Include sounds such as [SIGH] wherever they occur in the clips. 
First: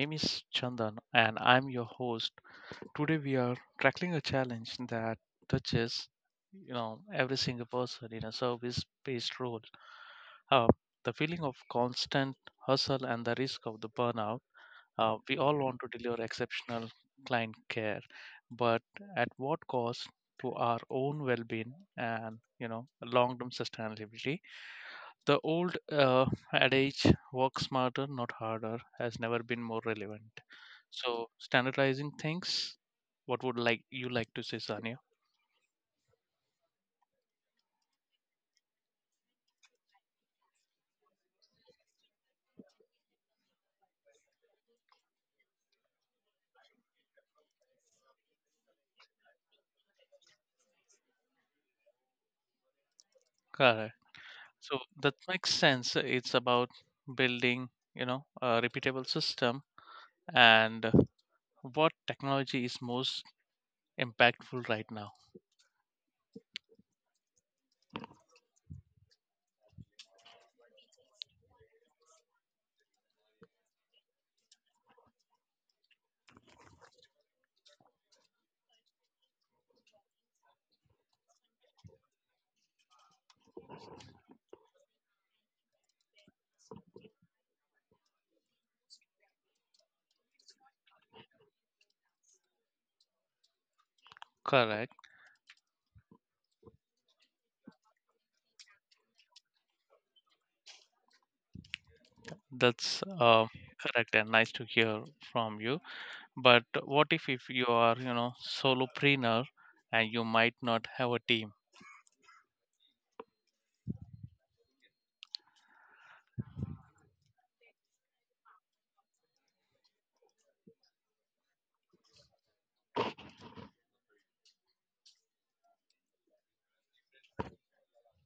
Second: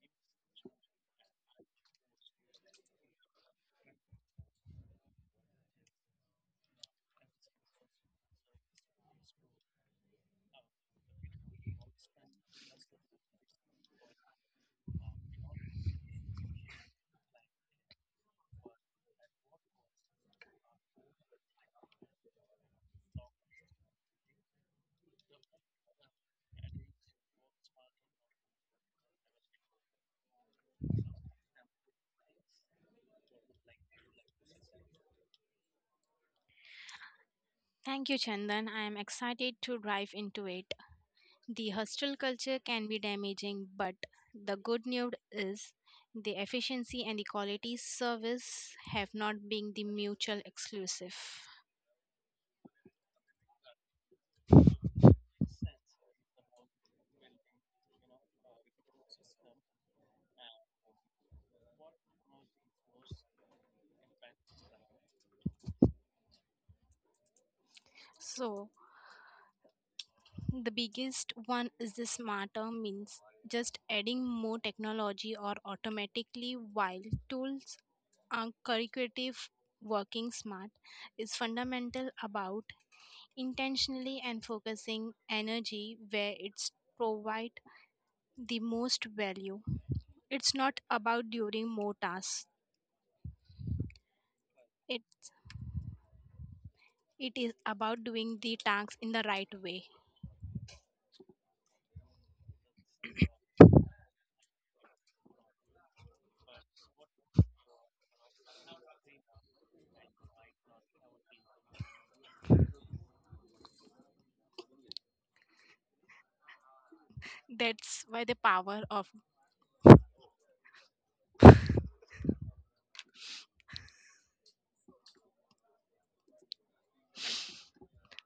name is Chandan and I'm your host. Today we are tackling a challenge that touches, you know, every single person in a service-based role. Uh, the feeling of constant hustle and the risk of the burnout. We all want to deliver exceptional client care, but at what cost to our own well-being and, you know, long-term sustainability? The old adage, work smarter, not harder, has never been more relevant. So, standardizing things, what would like you like to say, Sanya? Thank you, Chandan. I am excited to dive into it. The hostel culture can be damaging, but the good news is the efficiency and the quality service have not been the mutual exclusive. Correct. So, that makes sense. It's about building, you know, a repeatable system, and what technology is most impactful right now. So, the biggest one is the smarter means just adding more technology or automatically while tools are curricular, working smart is fundamental about intentionally and focusing energy where it's provide the most value. It's not about doing more tasks, Correct. it it is about doing the tasks in the right way. That's correct and nice to hear from you. But what if you are, you know, solopreneur and you might not have a team? That's why the power of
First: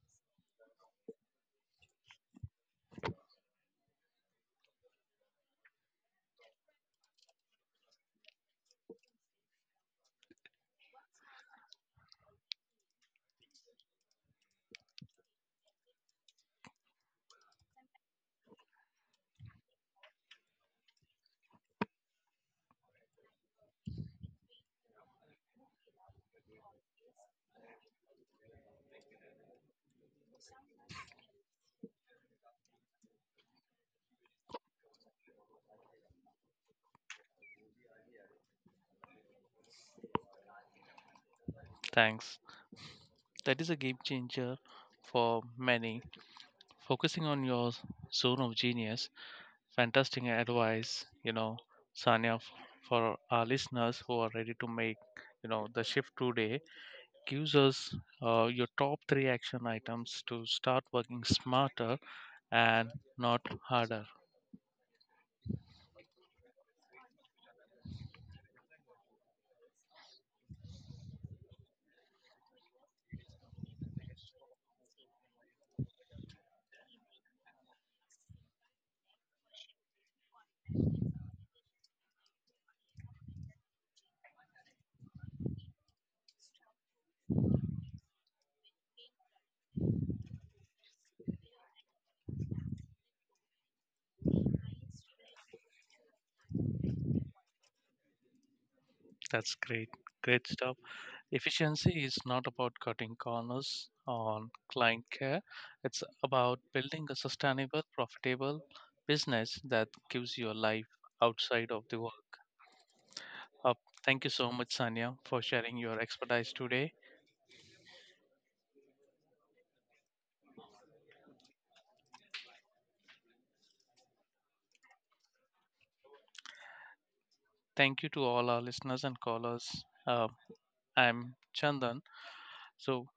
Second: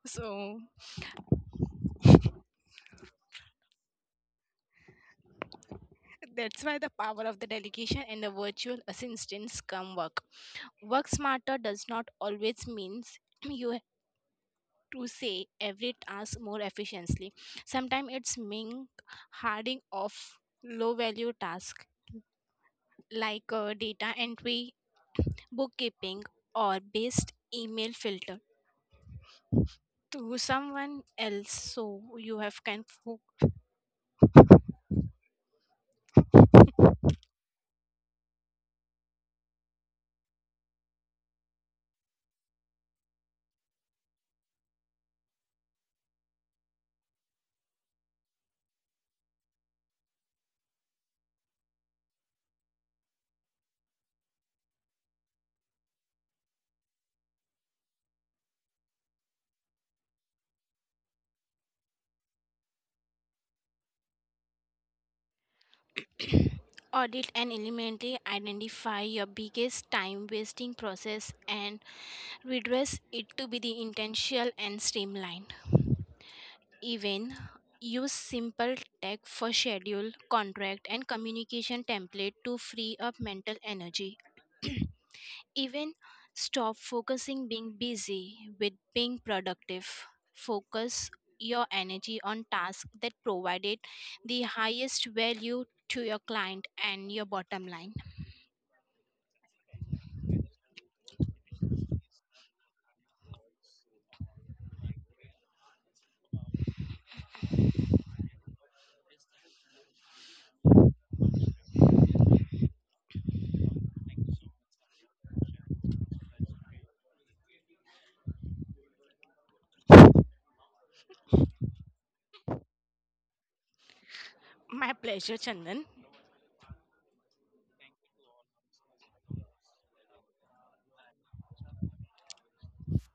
so that's why the power of the delegation and the virtual assistants come work smarter. Does not always means [CLEARS THROAT] you have to say every task more efficiently. Sometimes it's mean harding off low value task, like data entry, bookkeeping, or based email filter to someone else, so you have can fo- Thanks. That is a game changer for many. Focusing on your zone of genius, fantastic advice, you know, Sanya, for our listeners who are ready to make, you know, the shift today. Gives us your top three action items to start working smarter and not harder. [COUGHS] audit and eliminate, identify your biggest time wasting process and redress it to be the intentional and streamlined. Even use simple tech for schedule contract and communication template to free up mental energy. [COUGHS] [CLEARS THROAT] Even stop focusing being busy with being productive. Focus your energy on tasks that provided the highest value to your client and your bottom line. That's great. Great stuff. Efficiency is not about cutting corners on client care, it's about building a sustainable, profitable business that gives you a life outside of the work. Uh, Thank you so much, Sanya, for sharing your expertise today. My pleasure, Chandan. Thank you to all our listeners and callers. Uh, I'm Chandan. So,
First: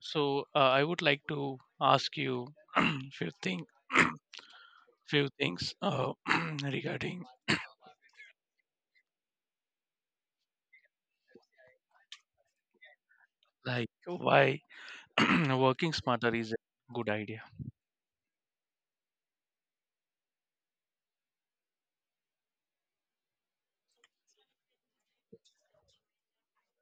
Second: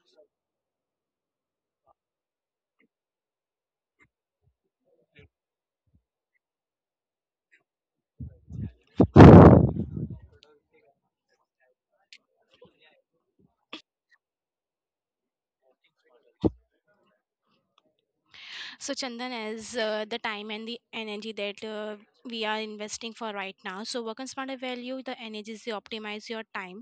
so, I would like to ask you [CLEARS THROAT] few things, [CLEARS THROAT] few things, [CLEARS THROAT] regarding like why [CLEARS THROAT] working smarter is a good idea. So Chandan, as the time and the energy that we are investing for right now, so work on smarter value the energies, you optimize your time.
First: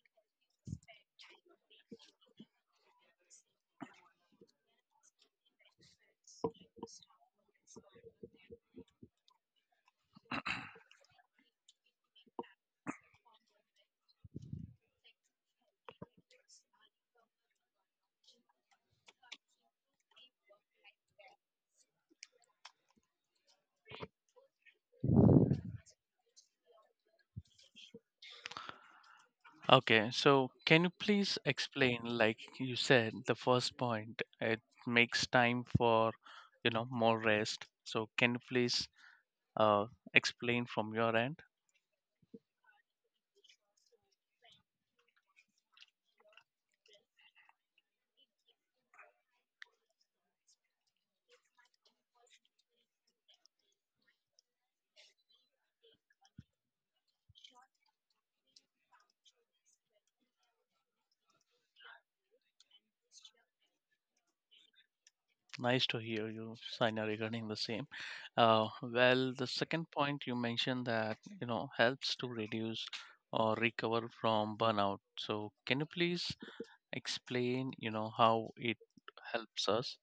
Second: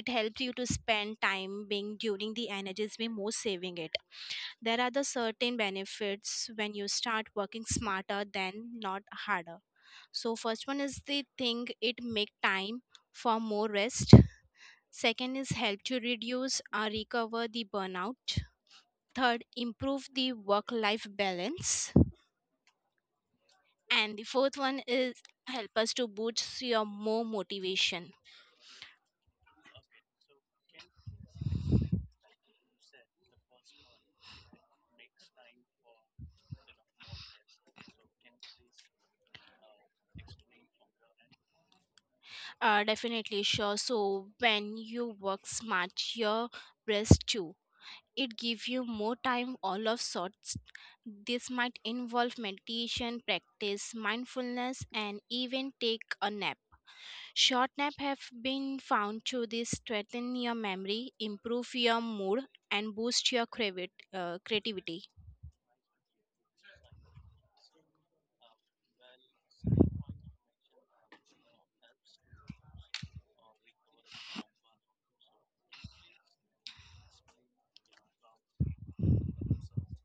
It helps you to spend time being during the energies we most saving it. There are the certain benefits when you start working smarter than not harder. So first one is the thing it make time for more rest. Second is help to reduce or recover the burnout. Third, improve the work life balance. And the fourth one is help us to boost your more motivation. Okay, so can you please explain, like you said, the first point, it makes time for, you know, more rest. So can you please uh, explain from your end? Definitely sure. So when you work smart, your rest too, it gives you more time all of sorts. This might involve meditation, practice mindfulness, and even take a nap. Short nap have been found to this strengthen your memory, improve your mood, and boost your creativity. Nice to hear you, Saina, regarding the same. Well, the second point you mentioned that, you know, helps to reduce or recover from burnout. So can you please explain, you know, how it helps us?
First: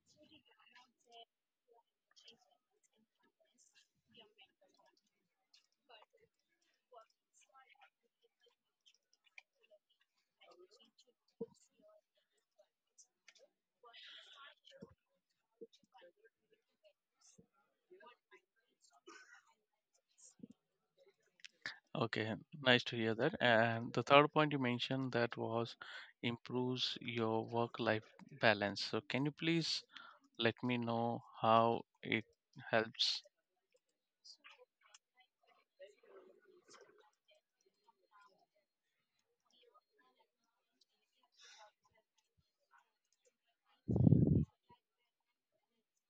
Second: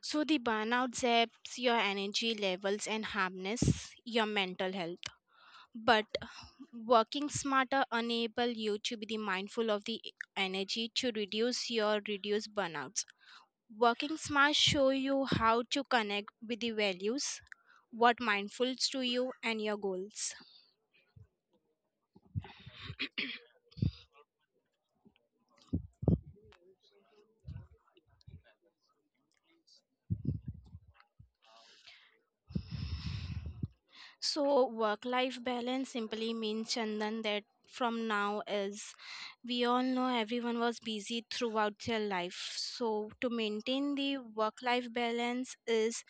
So the burnout zaps your energy levels and harness your mental health, but working smarter enable you to be the mindful of the energy to reduce your reduce burnout. Working smart show you how to connect with the values, what mindfuls to you and your goals. Okay, nice to hear that. And the third point you mentioned that was improves your work-life balance. So can you please let me know how it helps? So work life balance simply means, Chandan, that from now is we all know everyone was busy throughout their life. So to maintain the work life balance is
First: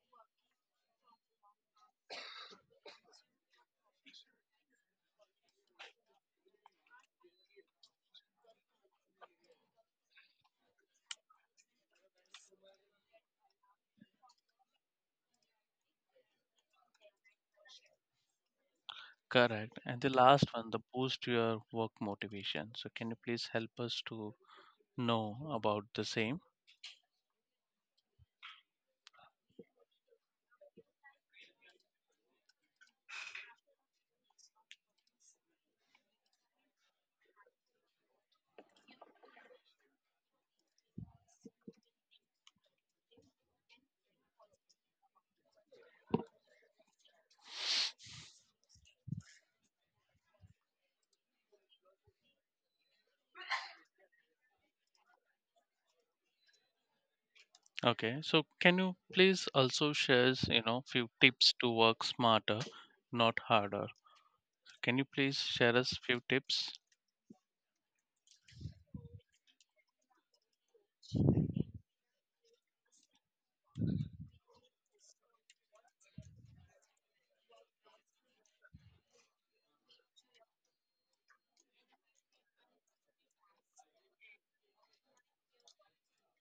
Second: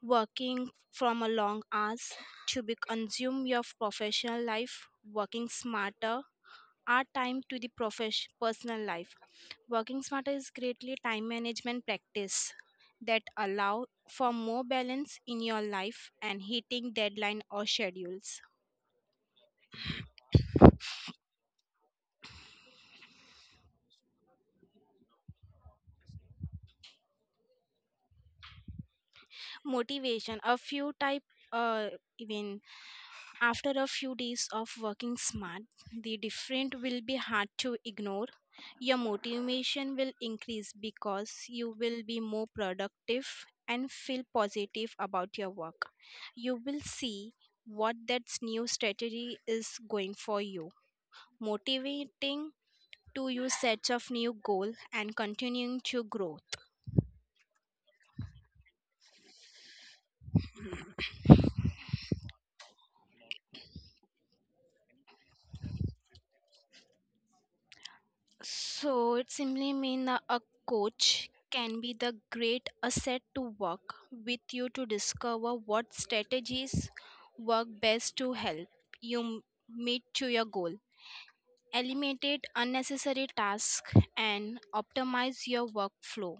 working from a long hours to be consume your professional life. Working smarter, our time to the profession personal life. Working smarter is greatly time management practice that allow for more balance in your life and hitting deadline or schedules. Correct. And the last one, the boost your work motivation. So can you please help us to know about the same? Motivation a few type, uh, even after a few days of working smart, the different will be hard to ignore. Your motivation will increase because you will be more productive and feel positive about your work. You will see what that new strategy is going for you, motivating to you sets of new goal and continuing to grow. Okay. So can you please also share, you know, few tips to work smarter, not harder? Can you please share us few tips? So it simply means a coach can be the great asset to work with you to discover what strategies work best to help you meet to your goal, eliminate unnecessary tasks, and optimize your workflow.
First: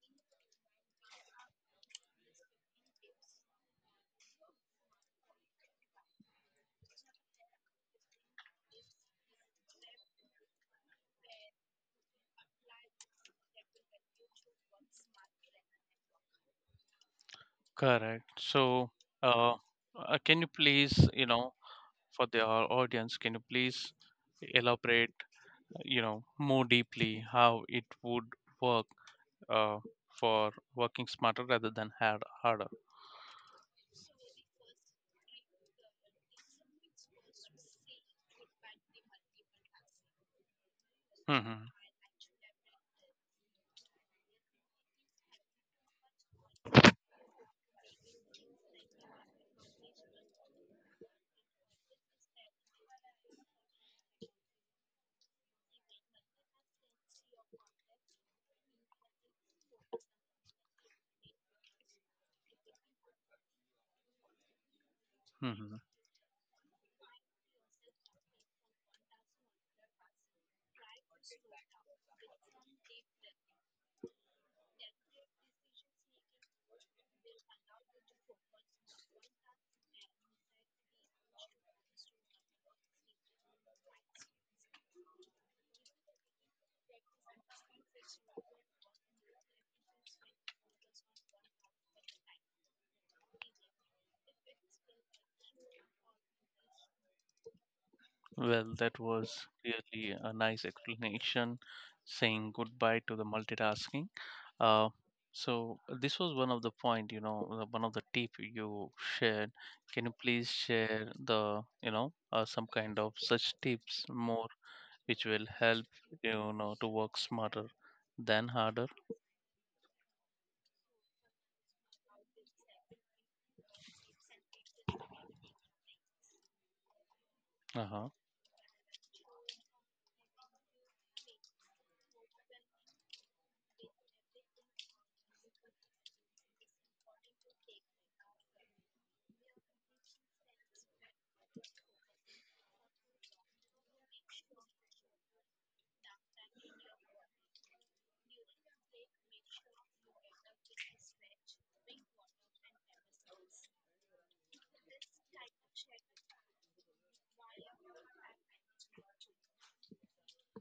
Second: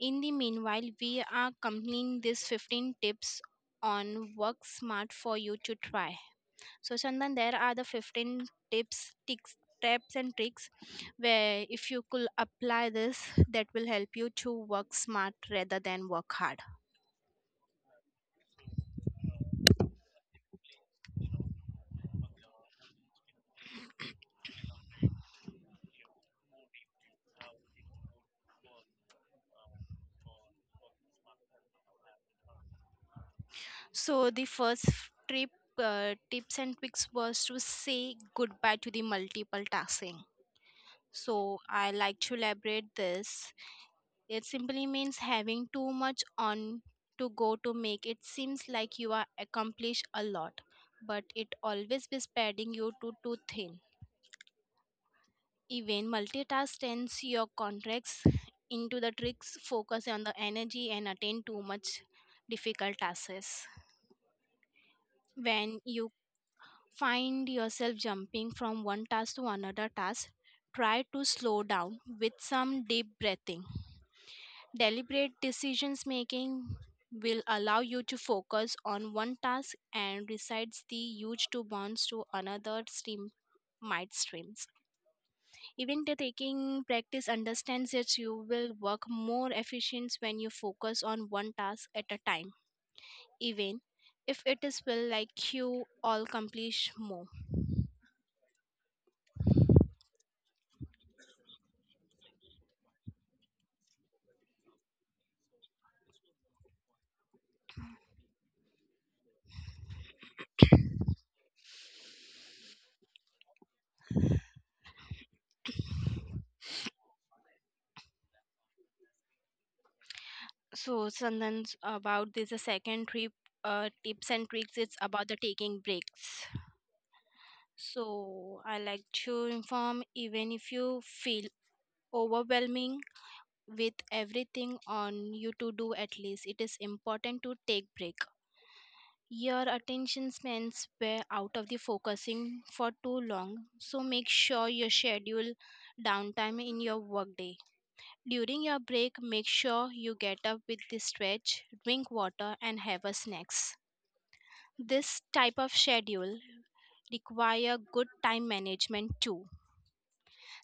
In the meanwhile, we are completing these 15 tips on work smart for you to try. So Chandan, there are the 15 tips, tics, tips and tricks where if you could apply this, that will help you to work smart rather than work hard. Correct. So, uh, can you please, you know, for the audience, can you please elaborate, you know, more deeply how it would work uh, for working smarter rather than harder? So the first trip, tips and tricks was to say goodbye to the multiple tasking. So I like to elaborate this. It simply means having too much on to go to make it seems like you are accomplished a lot, but it always be spreading you to too thin. Even multitask tends your contracts into the tricks, focus on the energy, and attend too much difficult tasks. When you find yourself jumping from one task to another task, try to slow down with some deep breathing. Deliberate decisions making will allow you to focus on one task and resides the huge two bonds to another stream might streams. Even the taking practice understands that you will work more efficient when you focus on one task at a time, even if it is will like you all accomplish more. Well, that was really a nice explanation saying goodbye to the multitasking. Uh, so this was one of the point, you know, one of the tip you shared. Can you please share the, you know, some kind of such tips more which will help, you know, to work smarter than harder. So Sandan's about this, the second trip tips and tricks, it's about the taking breaks. Uh huh. So I like to inform, even if you feel overwhelming with everything on you to do, at least it is important to take break. Your attention spans were out of the focusing for too long, so make sure you schedule downtime in your workday. During your break, make sure you get up with the stretch, drink water, and have a snacks. This type of schedule require good time management too.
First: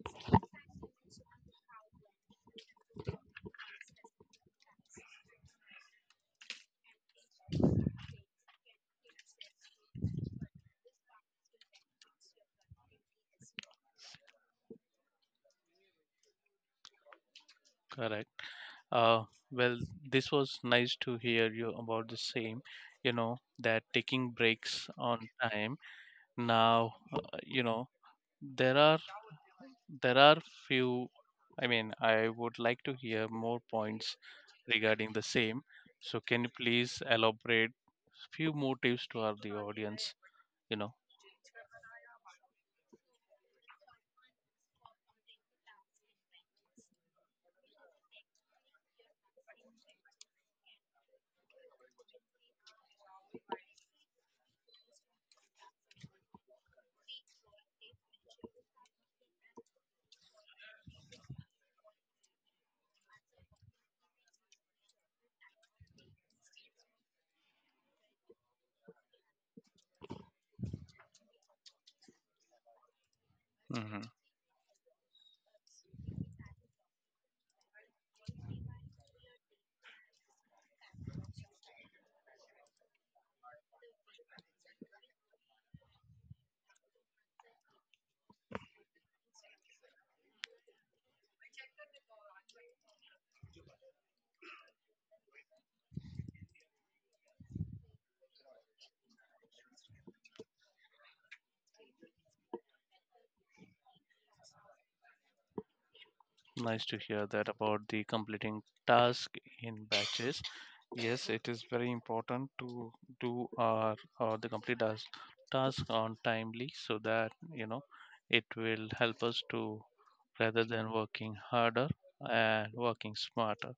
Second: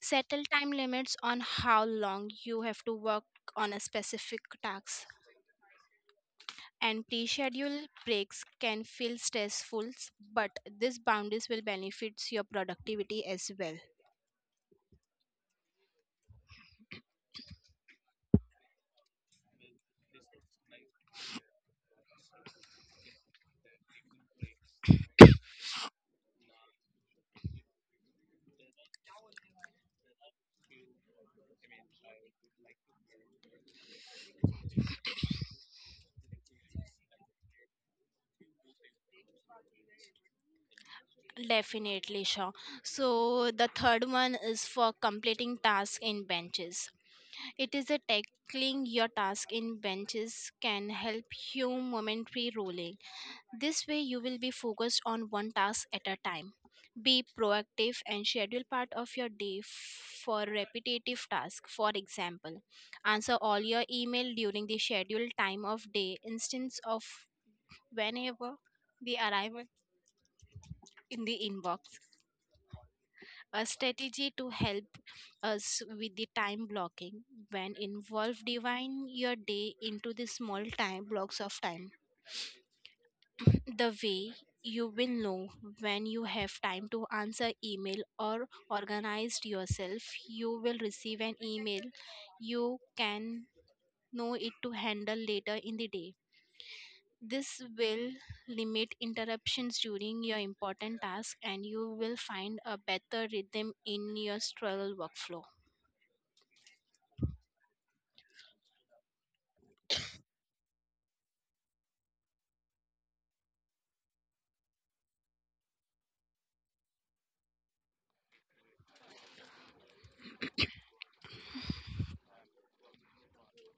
Settle time limits on how long you have to work on a specific task. And pre-scheduled breaks can feel stressful, but these boundaries will benefit your productivity as well. Correct. Uh, well, this was nice to hear you about the same. You know that taking breaks on time. Now, you know, there are there are few. I mean, I would like to hear more points regarding the same. So, can you please elaborate few more tips to our the audience? You know. Definitely, sure. So the third one is for completing tasks in benches. It is a tackling your task in benches can help you momentary rolling. This way, you will be focused on one task at a time. Be proactive and schedule part of your day for repetitive tasks. For example, answer all your email during the scheduled time of day instance of whenever the arrival in the inbox. A Hmm. strategy to help us with the time blocking when involve divine your day into the small time blocks of time. The way you will know when you have time to answer email or organized yourself, you will receive an email, you can know it to handle later in the day. This will limit interruptions during your important task and you will find a better rhythm in your struggle workflow. Nice to hear that about the completing task in batches. Yes, it is very important to do our or the complete task on timely so that, you know, it will help us to rather than working harder and working smarter.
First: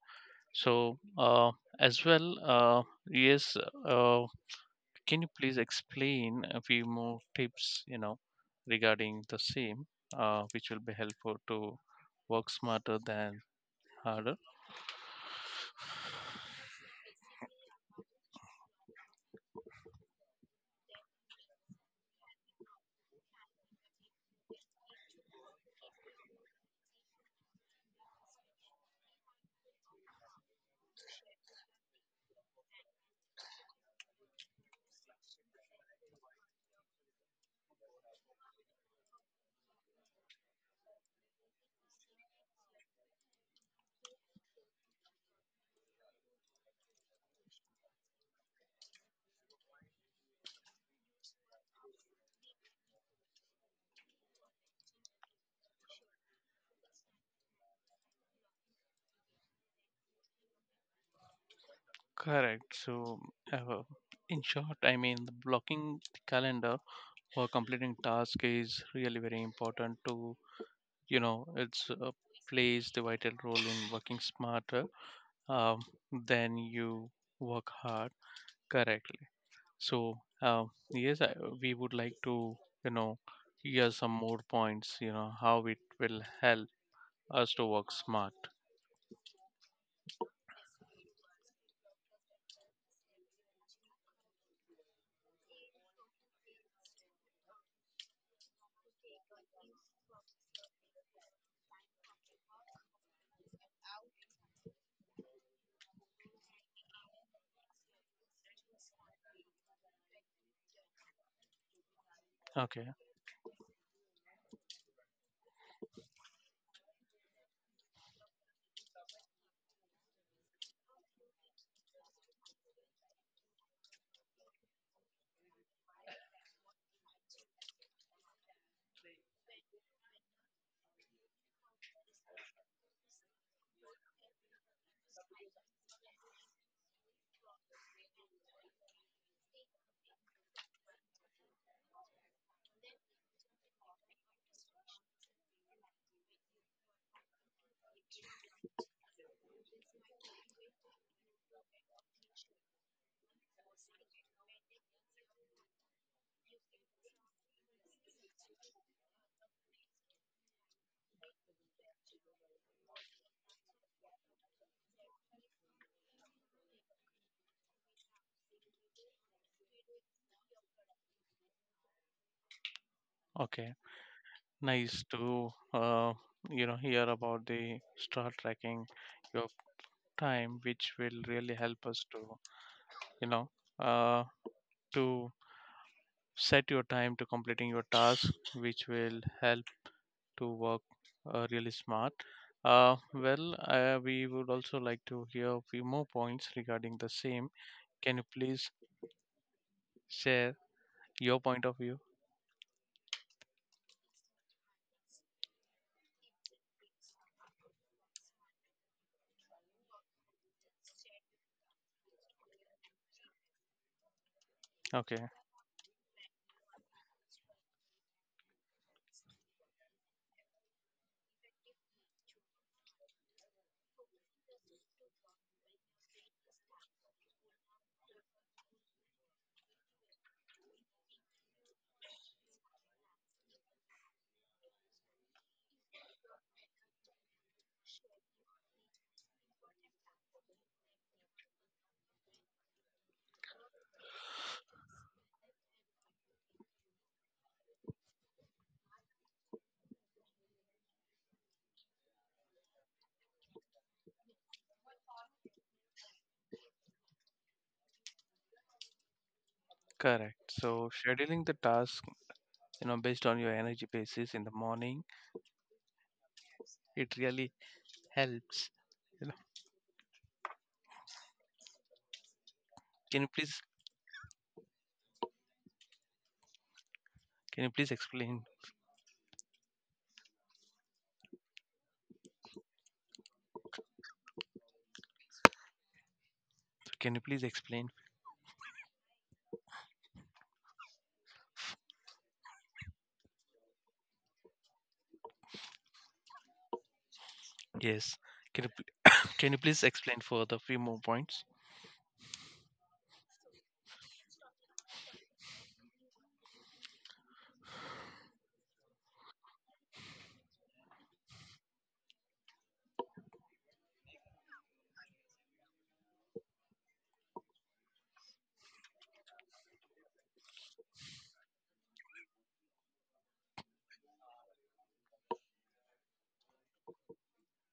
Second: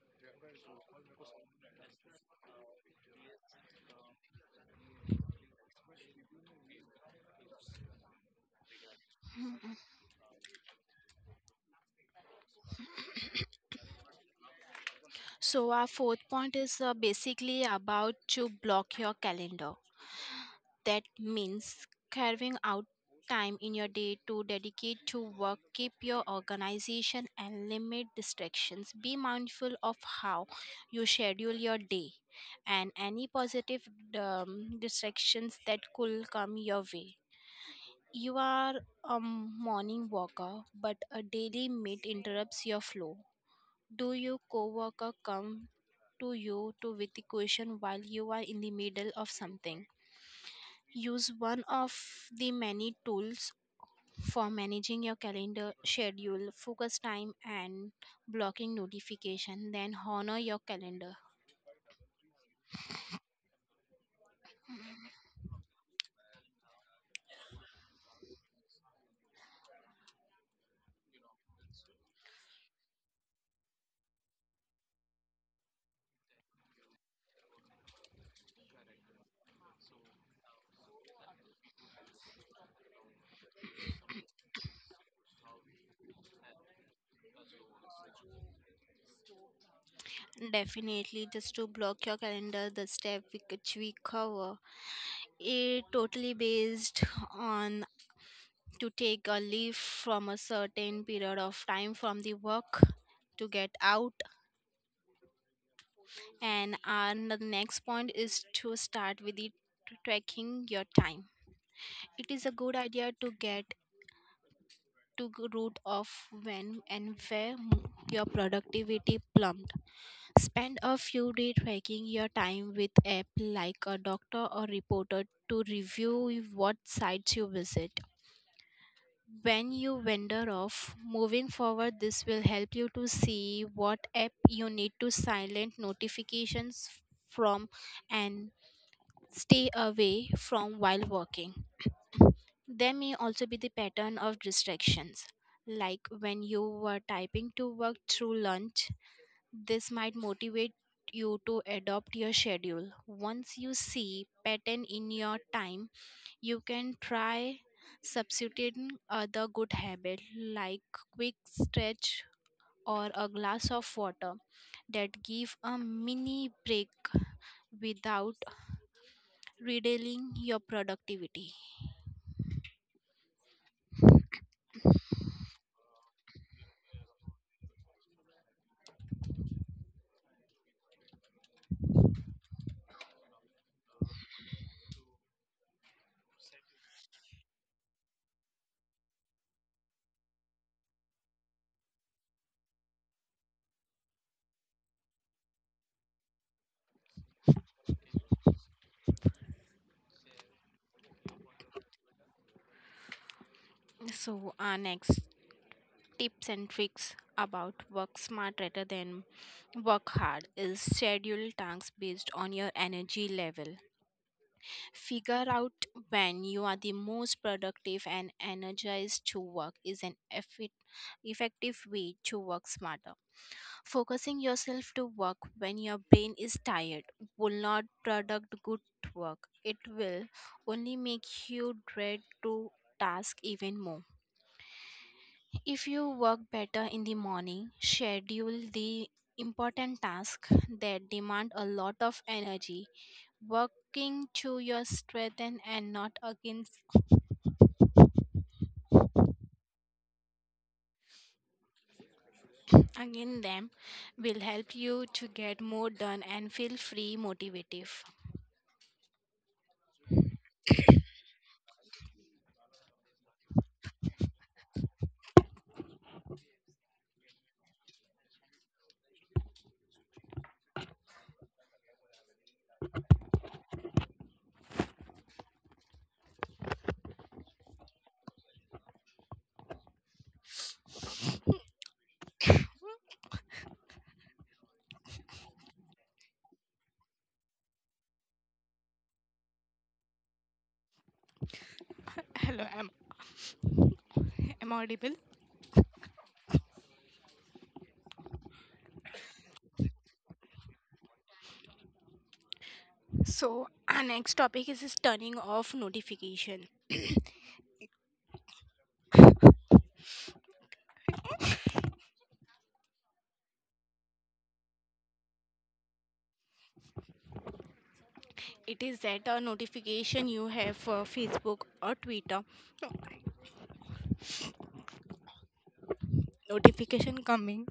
So as well, yes, uh, can you please explain a few more tips, you know, regarding the same, which will be helpful to work smarter than harder. So our fourth point is basically about to block your calendar. That means carving out time in your day to dedicate to work, keep your organization, and limit distractions. Be mindful of how you schedule your day and any positive distractions that could come your way. You are a morning walker, but a daily meet interrupts your flow. Do your coworker come to you to with the question while you are in the middle of something? Use one of the many tools for managing your calendar, schedule, focus time, and blocking notification. Then honor your calendar. Correct. So, uh, in short, I mean, the blocking the calendar for completing task is really very important to, you know, it's plays the vital role in working smarter um, than you work hard correctly. So, yes, we would like to, you know, hear some more points, you know, how it will help us to work smart. Definitely, just to block your calendar, the step which we cover, it totally based on to take a leave from a certain period of time from the work to get out. And the next point is to start with the tracking your time. It is a good Okay. idea to get took root of when and where your productivity plumbed. Spend a few days tracking your time with app like a doctor or reporter to review what sites you visit. When you wander off, moving forward, this will help you to see what app you need to silent notifications from and stay away from while working. There may also be the pattern of distractions, like when you were typing to work through lunch. This might motivate you to adopt your schedule. Once you see pattern in your time, you can try substituting other good habit like quick stretch or a glass of water that give a mini break without reducing your productivity. Okay, nice to you know, hear about the start tracking your time, which will really help us to, you know, uh, to set your time to completing your task, which will help to work really smart. Well, we would also like to hear a few more points regarding the same. Can you please share your point of view? So, our next tips and tricks about work smart rather than work hard is schedule tasks based on your energy level. Okay. Figure out when you are the most productive and energized to work is an effective way to work smarter. Focusing yourself to work when your brain is tired will not product good work, it will only make you dread to task even more. If you work better in the morning, schedule the important tasks that demand a lot of energy. Working to your strength and not against them will help you to get more done and feel free motivative. Correct. So scheduling the task, you know, based on your energy basis in the morning, it really helps. You know, can you please can you please explain? Can you please explain? Hello, am I audible? Yes. Can you, can you please explain further few more points? So our next topic is turning off notification. [CLEARS THROAT] It is that a notification you have for Facebook or Twitter, notification coming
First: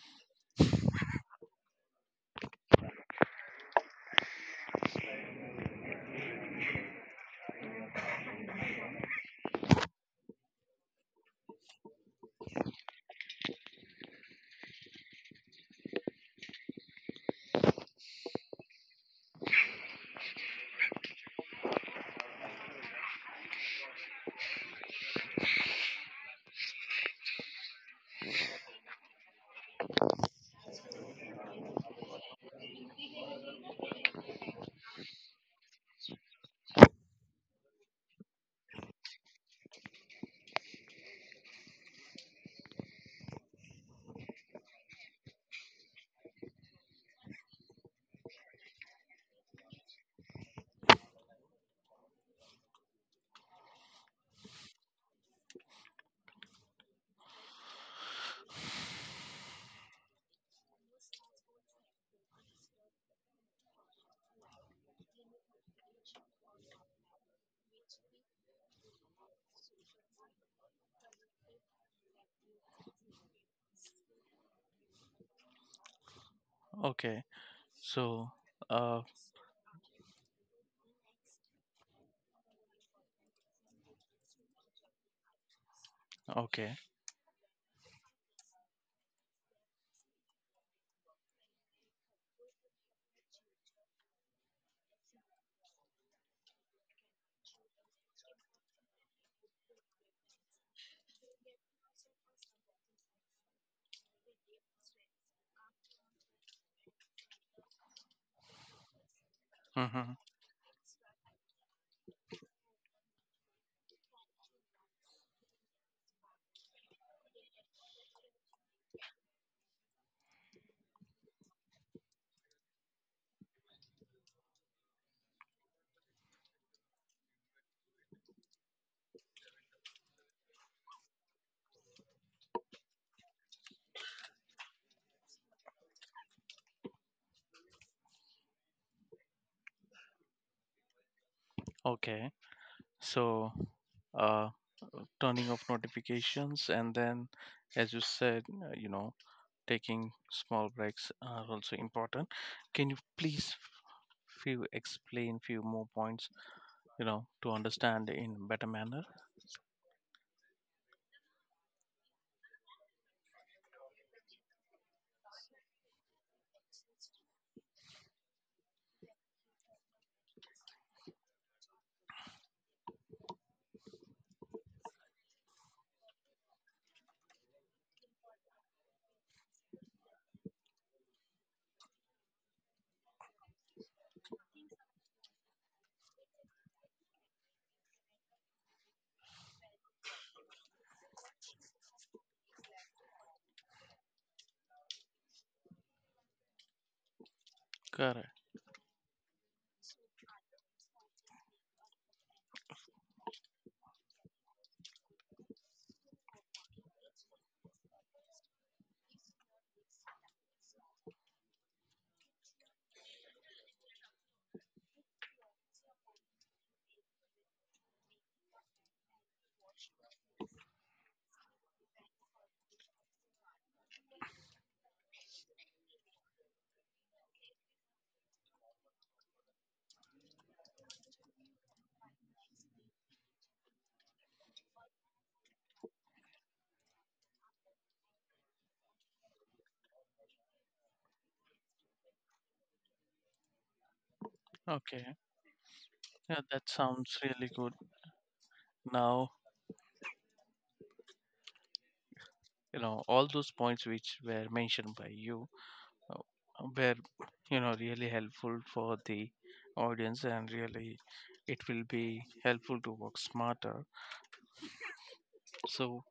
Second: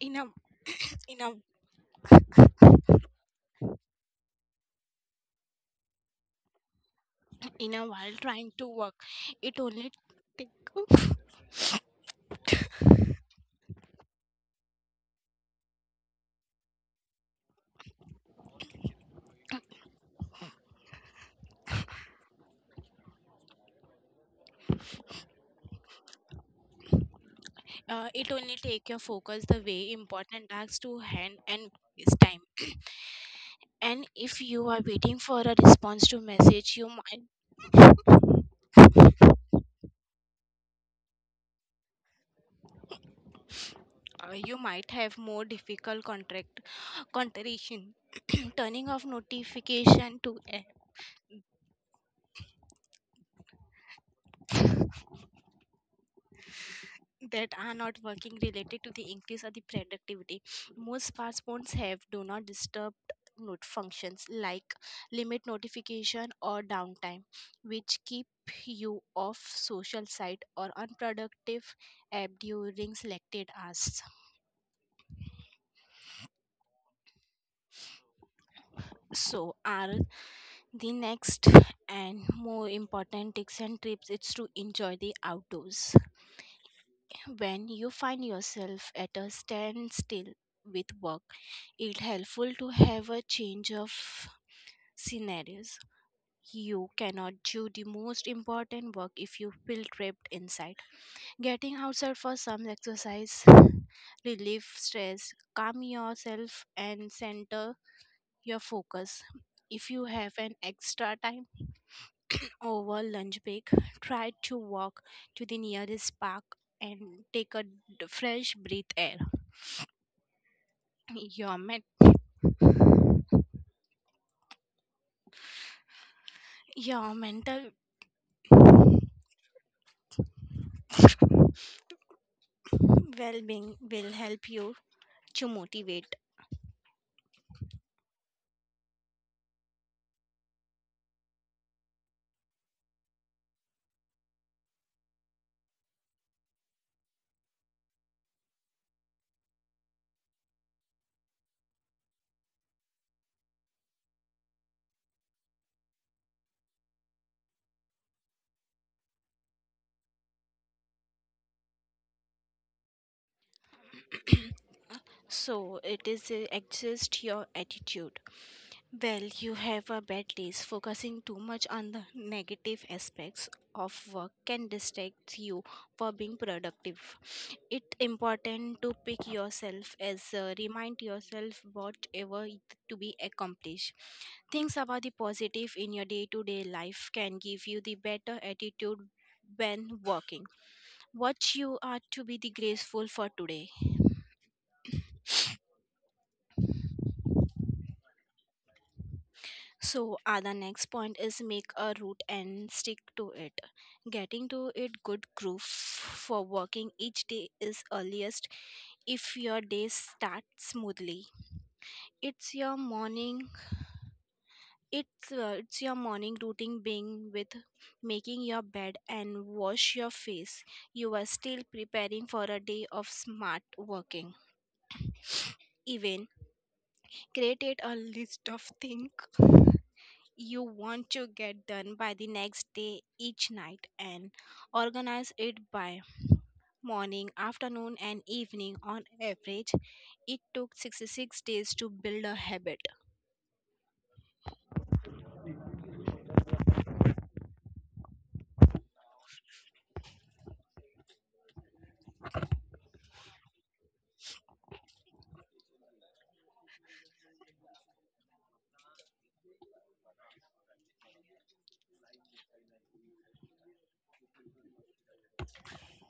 in a in a in a while trying to work, it only take it only take your focus the way important tasks to hand and is time. And if you are waiting for a response to message, you might have more difficult contract contradiction. [CLEARS THROAT] Turning off notification to that are not working related to the increase of the productivity. Most smartphones have do not disturb note functions like limit notification or downtime, which keep you off social site or unproductive app during selected hours. Okay. So, uh, So are the next and more important tips and trips is to enjoy the outdoors. okay. When you find yourself at a standstill with work, it's helpful to have a change of scenarios. You cannot do the most important work if you feel trapped inside. Getting outside for some exercise relieve stress, calm yourself and center your focus. If you Mm-hmm. have an extra time over lunch break, try to walk to the nearest park and take a fresh breath air. Your men- your mental [LAUGHS] well-being will help you to motivate. Okay. So, uh, turning off notifications, and then as you said, you know, taking small breaks are also important. Can you please few explain few more points, you know, to understand in better manner. So it is adjust your attitude. Well, you have a bad day. Focusing too much on the negative aspects of work can distract you for being productive. It's important to pick yourself as remind yourself whatever it to be accomplished. Things about the positive in your day to day life can give you the better attitude when working. What you are to be the graceful for today. Correct. So, the next point is make a route and stick to it. Getting to it good groove for working each day is earliest if your days start smoothly. It's your morning it's your morning routine being with making your bed and wash your face. You are still preparing for a day of smart working. Even created a list of things you want to get done by the next day each night and organize it by morning, afternoon and evening on average. It took 66 days to build a habit. Okay, yeah, that sounds really good. Now, you know, all those points which were mentioned by you uh, were, you know, really helpful for the audience, and really it will be helpful to work smarter. So,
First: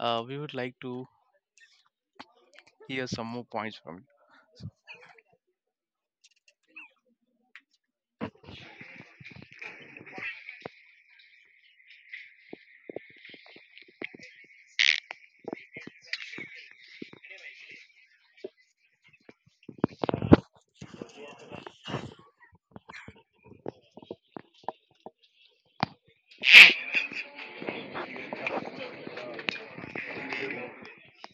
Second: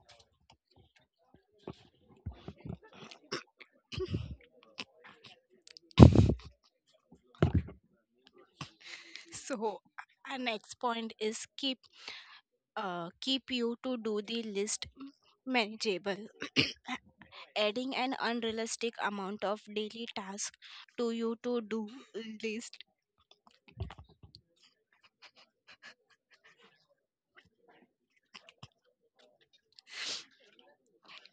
we would like to hear some more points from you. So our next point is keep you to do the list manageable. [CLEARS THROAT] Adding an unrealistic amount of daily tasks to your to do list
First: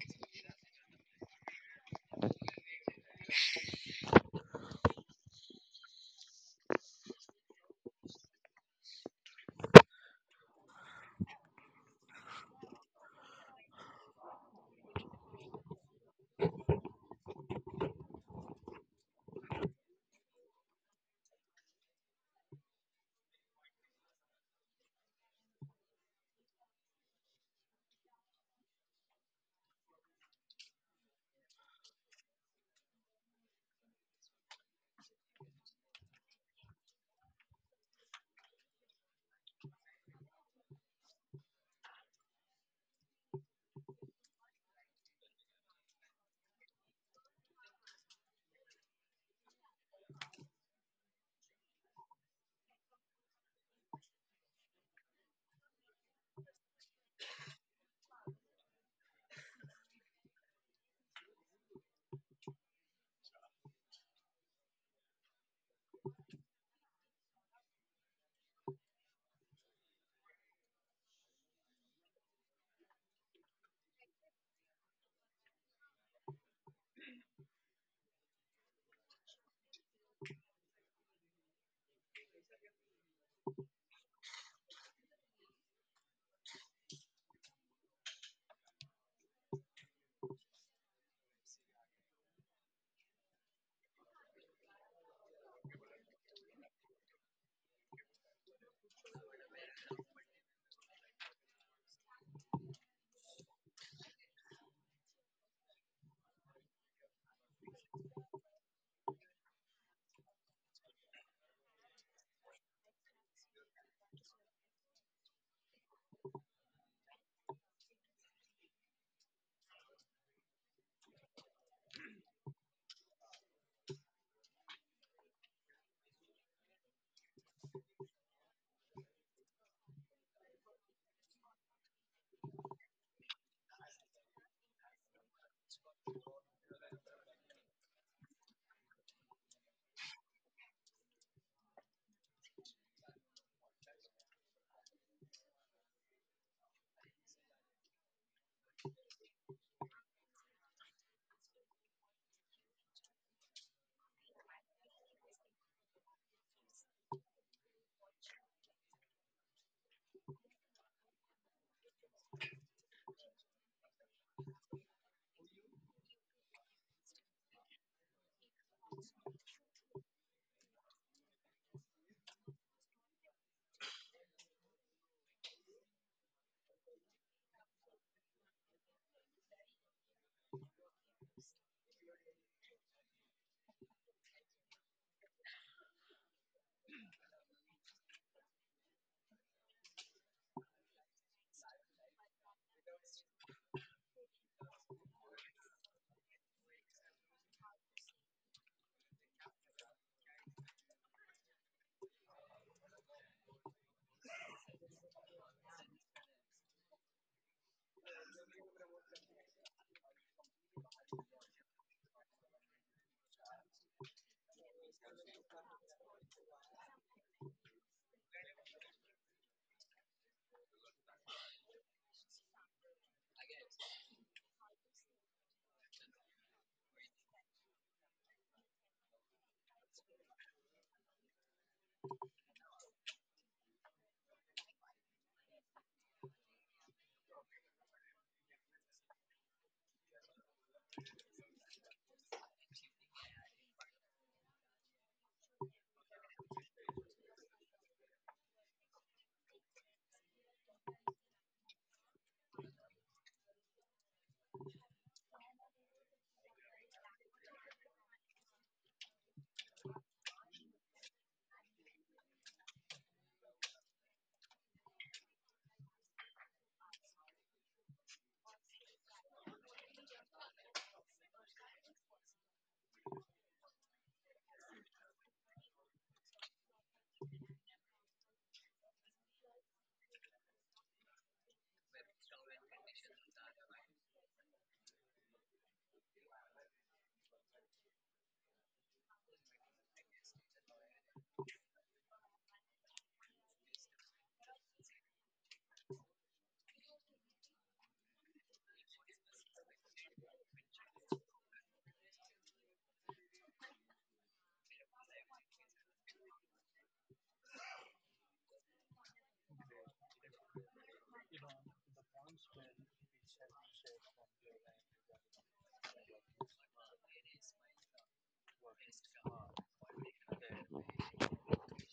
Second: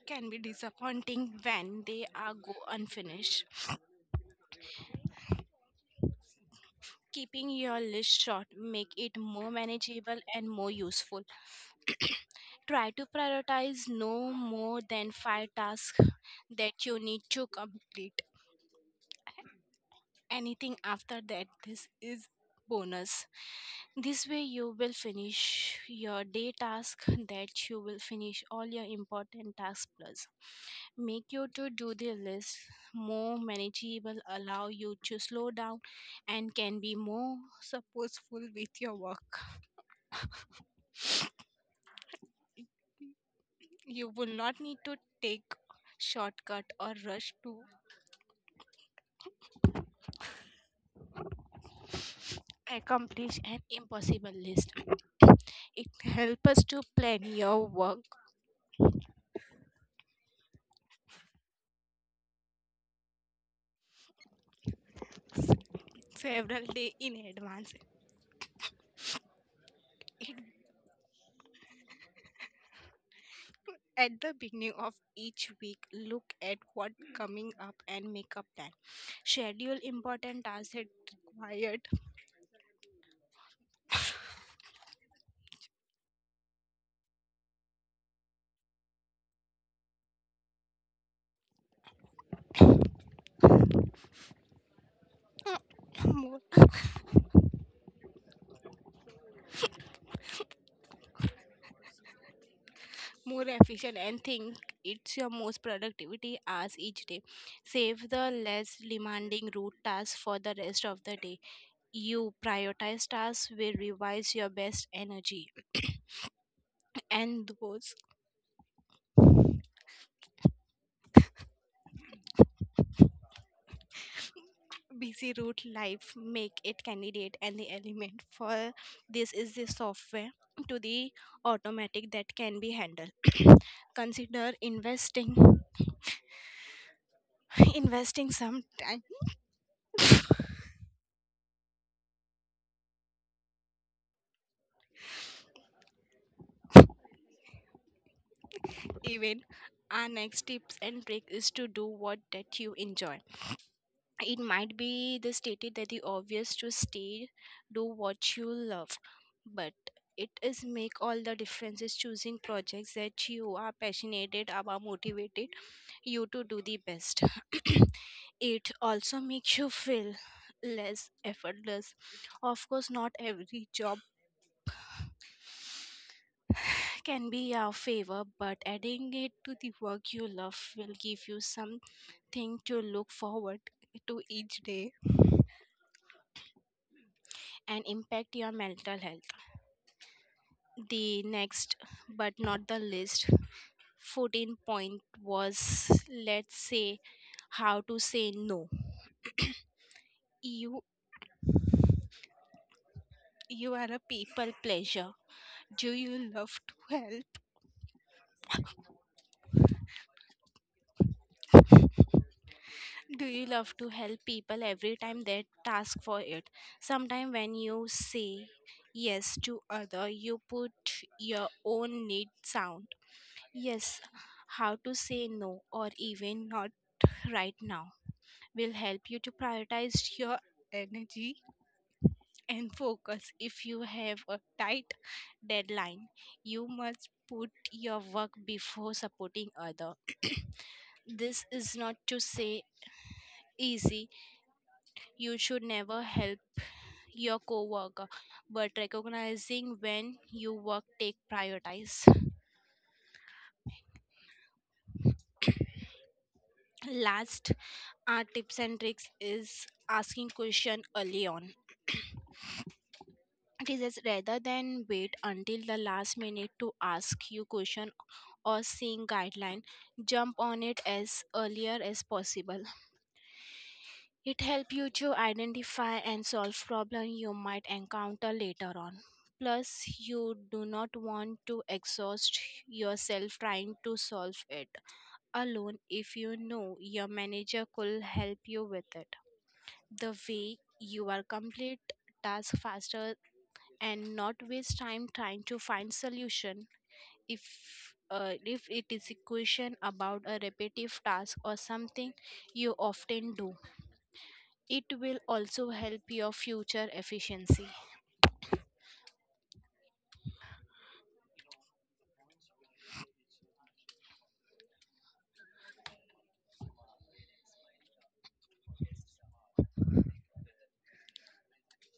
can be disappointing when they are go unfinished. Keeping your list short make it more manageable and more useful. Try to prioritize no more than 5 tasks that you need to complete. Anything after that, this is bonus. This way, you will finish your day task, that you will finish all your important tasks plus. Make your to do the list more manageable, allow you to slow down, and can be more purposeful with your work. You will not need to take shortcut or rush to accomplish an impossible list. It helps us to plan your work several days in advance. It, at the beginning of each week, look at what coming up and make a plan. Schedule important tasks that required [CLEARS THROAT] [COUGHS] more, more efficient and think it's your most productivity as each day. Save the less demanding root tasks for the rest of the day. You prioritize tasks will revise your best energy [CLEARS THROAT] [COUGHS] and those busy route life make it candidate and the element for this is the software to the automatic that can be handled. [COUGHS] Consider investing [LAUGHS] investing some time even. Our next tips and trick is to do what that you enjoy. It might be the stated that the obvious to stay, do what you love, but it is make all the differences. Choosing projects that you are passionate about motivated you to do the best. [CLEARS THROAT] It also makes you feel less effortless. Of course, not every job can be a favor, but adding it to the work you love will give you something to look forward to each day and impact your mental health. The next, but not the least, 14 point was let's say how to say no. You you are a people pleaser. Do you love to help? Do you love to help people every time they task for it? Sometimes when you say yes to other, you put your own need sound. Yes, how to say no or even not right now will help you to prioritize your energy and focus. If you have a tight deadline, you must put your work before supporting other. [COUGHS] [CLEARS THROAT] This is not to say easy. You should never help your coworker, but recognizing when you work take prioritize. Last, our tips and tricks is asking question early on. [CLEARS THROAT] It is just rather than wait until the last minute to ask you question or seeing guideline, jump on it as earlier as possible. It helps you to identify and solve problems you might encounter later on. Plus, you do not want to exhaust yourself trying to solve it alone if you know your manager could help you with it. The way you are complete task faster and not waste time trying to find solution. If uh, if it is a question about a repetitive task or something you often do, it will also help your future efficiency.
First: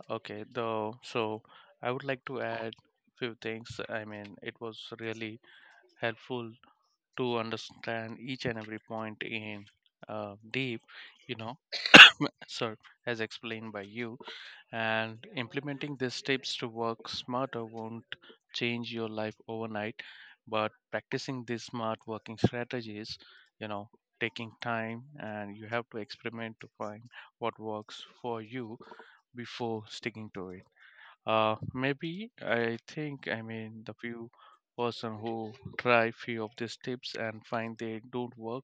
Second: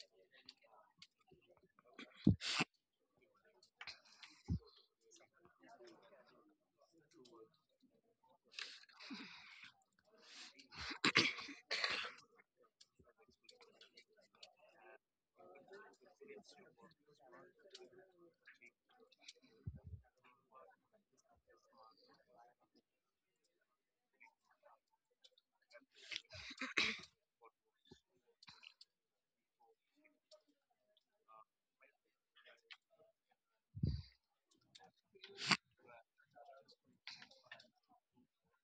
Okay, though, so I would like to add few things. I mean, it was really helpful to understand each and every point in deep, you know, so as explained by you, and implementing these tips to work smarter won't change your life overnight, but practicing these smart working strategies, you know, taking time and you have to experiment to find what works for you before sticking to it. Maybe I think, I mean, the few person who try few of these tips and find they don't work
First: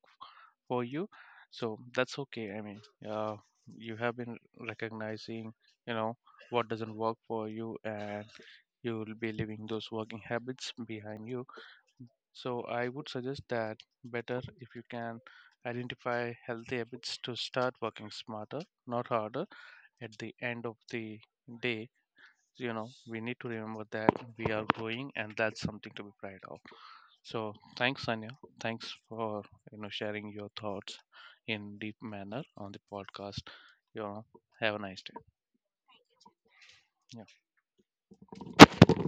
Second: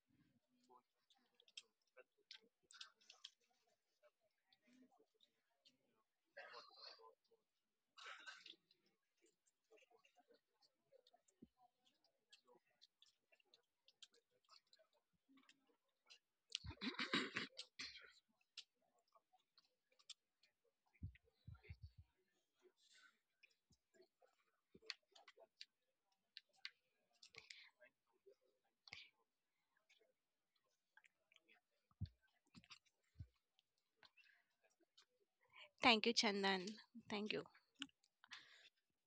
for you, so that's okay. I mean, uh, you have been recognizing, you know, what doesn't work for you, and you will be leaving those working habits behind you. So I would suggest that better if you can identify healthy habits to start working smarter, not harder. At the end of the day, you know, we need to remember that we are growing and that's something to be proud of. So thanks, Sanya, thanks for, you know, sharing your thoughts in deep manner on the podcast, you know. Have a nice day. Thank you, Chandan. Thank you.